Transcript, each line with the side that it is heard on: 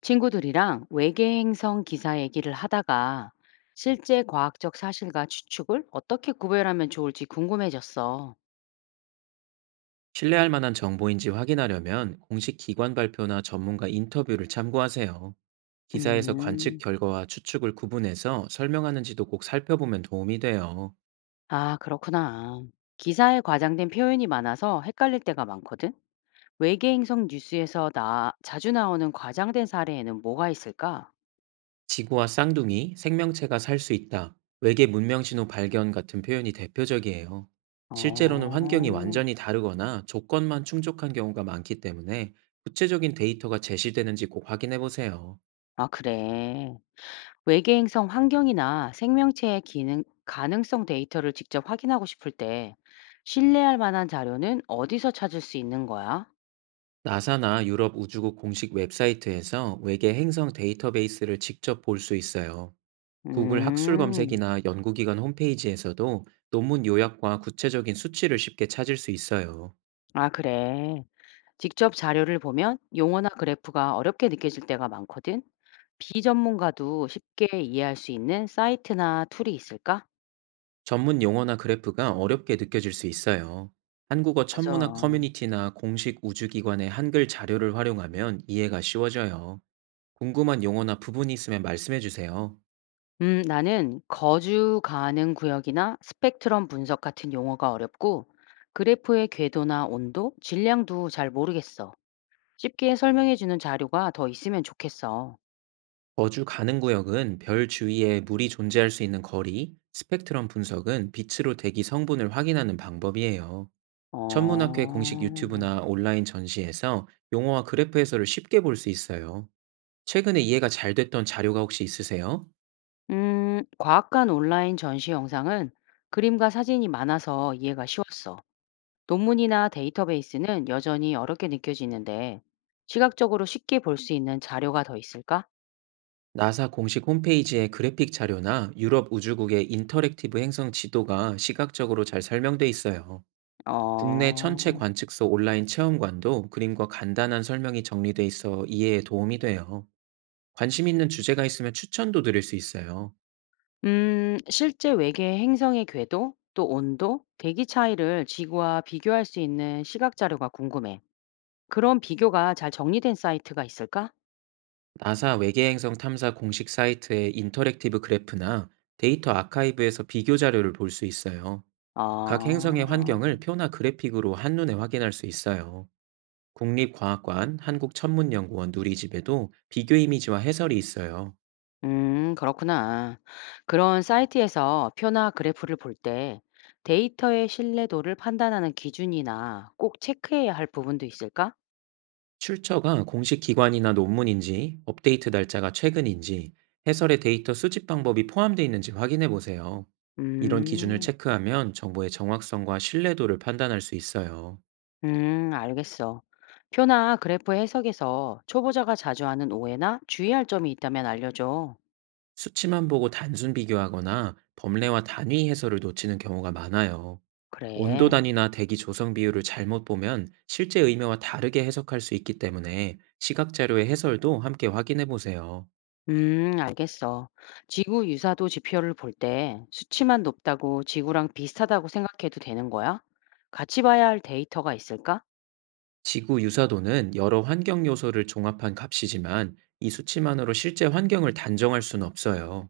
left: 친구들이랑 외계 행성 기사 얘기를 하다가 실제 과학적 사실과 추측을 어떻게 구별하면 좋을지 궁금해졌어.
right: 신뢰할 만한 정보인지 확인하려면 공식 기관 발표나 전문가 인터뷰를 참고하세요. 기사에서 관측
left: 음,
right: 결과와 추측을 구분해서 설명하는지도 꼭 살펴보면 도움이 돼요.
left: 아, 그렇구나. 기사에 과장된 표현이 많아서 헷갈릴 때가 많거든. 외계 행성 뉴스에서 나 자주 나오는 과장된 사례에는 뭐가 있을까?
right: 지구와 쌍둥이, 생명체가 살 수 있다, 외계 문명 신호 발견 같은 표현이 대표적이에요. 실제로는 환경이
left: 어,
right: 완전히 다르거나 조건만 충족한 경우가 많기 때문에 구체적인 데이터가 제시되는지 꼭 확인해 보세요.
left: 아, 그래. 외계행성 환경이나 생명체의 기능, 가능성 데이터를 직접 확인하고 싶을 때 신뢰할 만한 자료는 어디서 찾을 수 있는 거야?
right: 나사나 유럽 우주국 공식 웹사이트에서 외계 행성 데이터베이스를 직접 볼 수 있어요. 구글 학술
left: 음,
right: 검색이나 연구기관 홈페이지에서도 논문 요약과 구체적인 수치를 쉽게 찾을 수 있어요.
left: 아, 그래. 직접 자료를 보면 용어나 그래프가 어렵게 느껴질 때가 많거든. 비전문가도 쉽게 이해할 수 있는 사이트나 툴이 있을까?
right: 전문 용어나 그래프가 어렵게 느껴질 수 있어요. 한국어
left: 맞아.
right: 천문학 커뮤니티나 공식 우주기관의 한글 자료를 활용하면 이해가 쉬워져요. 궁금한 용어나 부분이 있으면 말씀해 주세요.
left: 나는 거주 가능 구역이나 스펙트럼 분석 같은 용어가 어렵고 그래프의 궤도나 온도, 질량도 잘 모르겠어. 쉽게 설명해 주는 자료가 더 있으면 좋겠어.
right: 거주 가능 구역은 별 주위에 물이 존재할 수 있는 거리, 스펙트럼 분석은 빛으로 대기 성분을 확인하는 방법이에요.
left: 어,
right: 천문학회 공식 유튜브나 온라인 전시에서 용어와 그래프 해설을 쉽게 볼 수 있어요. 최근에 이해가 잘 됐던 자료가 혹시 있으세요?
left: 과학관 온라인 전시 영상은 그림과 사진이 많아서 이해가 쉬웠어. 논문이나 데이터베이스는 여전히 어렵게 느껴지는데 시각적으로 쉽게 볼 수 있는 자료가 더 있을까?
right: 나사 공식 홈페이지의 그래픽 자료나 유럽 우주국의 인터랙티브 행성 지도가 시각적으로 잘 설명돼 있어요. 국내 천체
left: 어,
right: 관측소 온라인 체험관도 그림과 간단한 설명이 정리돼 있어 이해에 도움이 돼요. 관심 있는 주제가 있으면 추천도 드릴 수 있어요.
left: 실제 외계 행성의 궤도, 또 온도, 대기 차이를 지구와 비교할 수 있는 시각 자료가 궁금해. 그런 비교가 잘 정리된 사이트가 있을까?
right: 나사 외계행성 탐사 공식 사이트의 인터랙티브 그래프나 데이터 아카이브에서 비교 자료를 볼 수 있어요. 각
left: 아,
right: 행성의 환경을 표나 그래픽으로 한눈에 확인할 수 있어요. 국립과학관, 한국천문연구원 누리집에도 비교 이미지와 해설이 있어요.
left: 그렇구나. 그런 사이트에서 표나 그래프를 볼 때 데이터의 신뢰도를 판단하는 기준이나 꼭 체크해야 할 부분도 있을까?
right: 출처가 공식 기관이나 논문인지, 업데이트 날짜가 최근인지, 해설의 데이터 수집 방법이 포함되어 있는지 확인해 보세요. 이런 기준을
left: 음,
right: 체크하면 정보의 정확성과 신뢰도를 판단할 수 있어요.
left: 알겠어. 표나 그래프 해석에서 초보자가 자주 하는 오해나 주의할 점이 있다면 알려줘.
right: 수치만 보고 단순 비교하거나 범례와 단위 해설을 놓치는 경우가 많아요. 온도
left: 그래.
right: 단위나 대기 조성 비율을 잘못 보면 실제 의미와 다르게 해석할 수 있기 때문에 시각 자료의 해설도 함께 확인해 보세요.
left: 알겠어. 지구 유사도 지표를 볼 때 수치만 높다고 지구랑 비슷하다고 생각해도 되는 거야? 같이 봐야 할 데이터가 있을까?
right: 지구 유사도는 여러 환경 요소를 종합한 값이지만 이 수치만으로 실제 환경을 단정할 수는 없어요.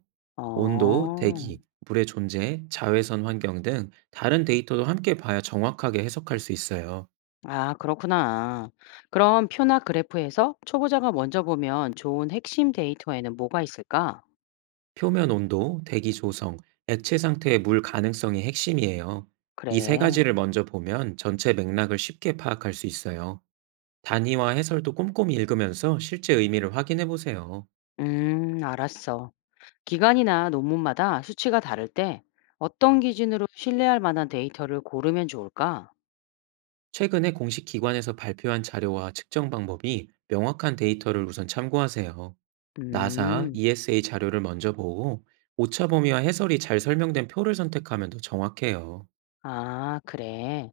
right: 온도,
left: 어,
right: 대기, 물의 존재, 자외선 환경 등 다른 데이터도 함께 봐야 정확하게 해석할 수 있어요.
left: 아, 그렇구나. 그럼 표나 그래프에서 초보자가 먼저 보면 좋은 핵심 데이터에는 뭐가 있을까?
right: 표면 온도, 대기 조성, 액체 상태의 물 가능성이 핵심이에요. 이 세
left: 그래.
right: 가지를 먼저 보면 전체 맥락을 쉽게 파악할 수 있어요. 단위와 해설도 꼼꼼히 읽으면서 실제 의미를 확인해 보세요.
left: 알았어. 기간이나 논문마다 수치가 다를 때 어떤 기준으로 신뢰할 만한 데이터를 고르면 좋을까?
right: 최근에 공식 기관에서 발표한 자료와 측정 방법이 명확한 데이터를 우선 참고하세요. 나사,
left: 음.
right: ESA 자료를 먼저 보고 오차 범위와 해설이 잘 설명된 표를 선택하면 더 정확해요.
left: 아, 그래.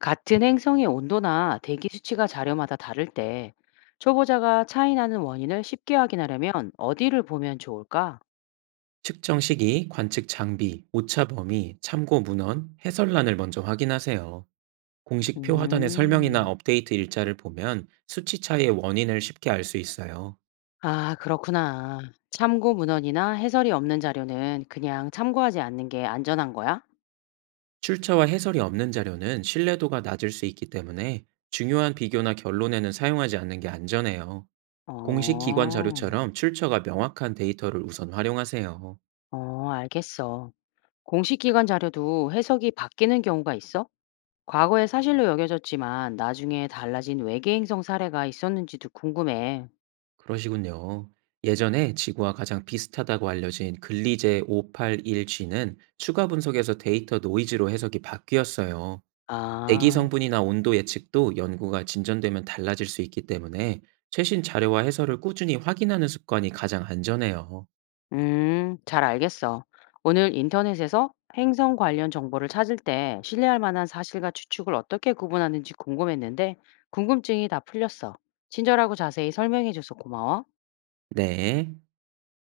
left: 같은 행성의 온도나 대기 수치가 자료마다 다를 때 초보자가 차이 나는 원인을 쉽게 확인하려면 어디를 보면 좋을까?
right: 측정 시기, 관측 장비, 오차 범위, 참고 문헌, 해설란을 먼저 확인하세요. 공식 표 하단의 설명이나
left: 음,
right: 업데이트 일자를 보면 수치 차이의 원인을 쉽게 알 수 있어요.
left: 아, 그렇구나. 참고 문헌이나 해설이 없는 자료는 그냥 참고하지 않는 게 안전한 거야?
right: 출처와 해설이 없는 자료는 신뢰도가 낮을 수 있기 때문에 중요한 비교나 결론에는 사용하지 않는 게 안전해요. 공식 기관
left: 어,
right: 자료처럼 출처가 명확한 데이터를 우선 활용하세요.
left: 어, 알겠어. 공식 기관 자료도 해석이 바뀌는 경우가 있어? 과거에 사실로 여겨졌지만 나중에 달라진 외계 행성 사례가 있었는지도 궁금해.
right: 그러시군요. 예전에 지구와 가장 비슷하다고 알려진 글리제 581G는 추가 분석에서 데이터 노이즈로 해석이 바뀌었어요. 대기
left: 아.
right: 성분이나 온도 예측도 연구가 진전되면 달라질 수 있기 때문에 최신 자료와 해설을 꾸준히 확인하는 습관이 가장 안전해요.
left: 음. 잘 알겠어. 오늘 인터넷에서 행성 관련 정보를 찾을 때 신뢰할 만한 사실과 추측을 어떻게 구분하는지 궁금했는데 궁금증이 다 풀렸어. 친절하고 자세히 설명해줘서 고마워.
right: 네.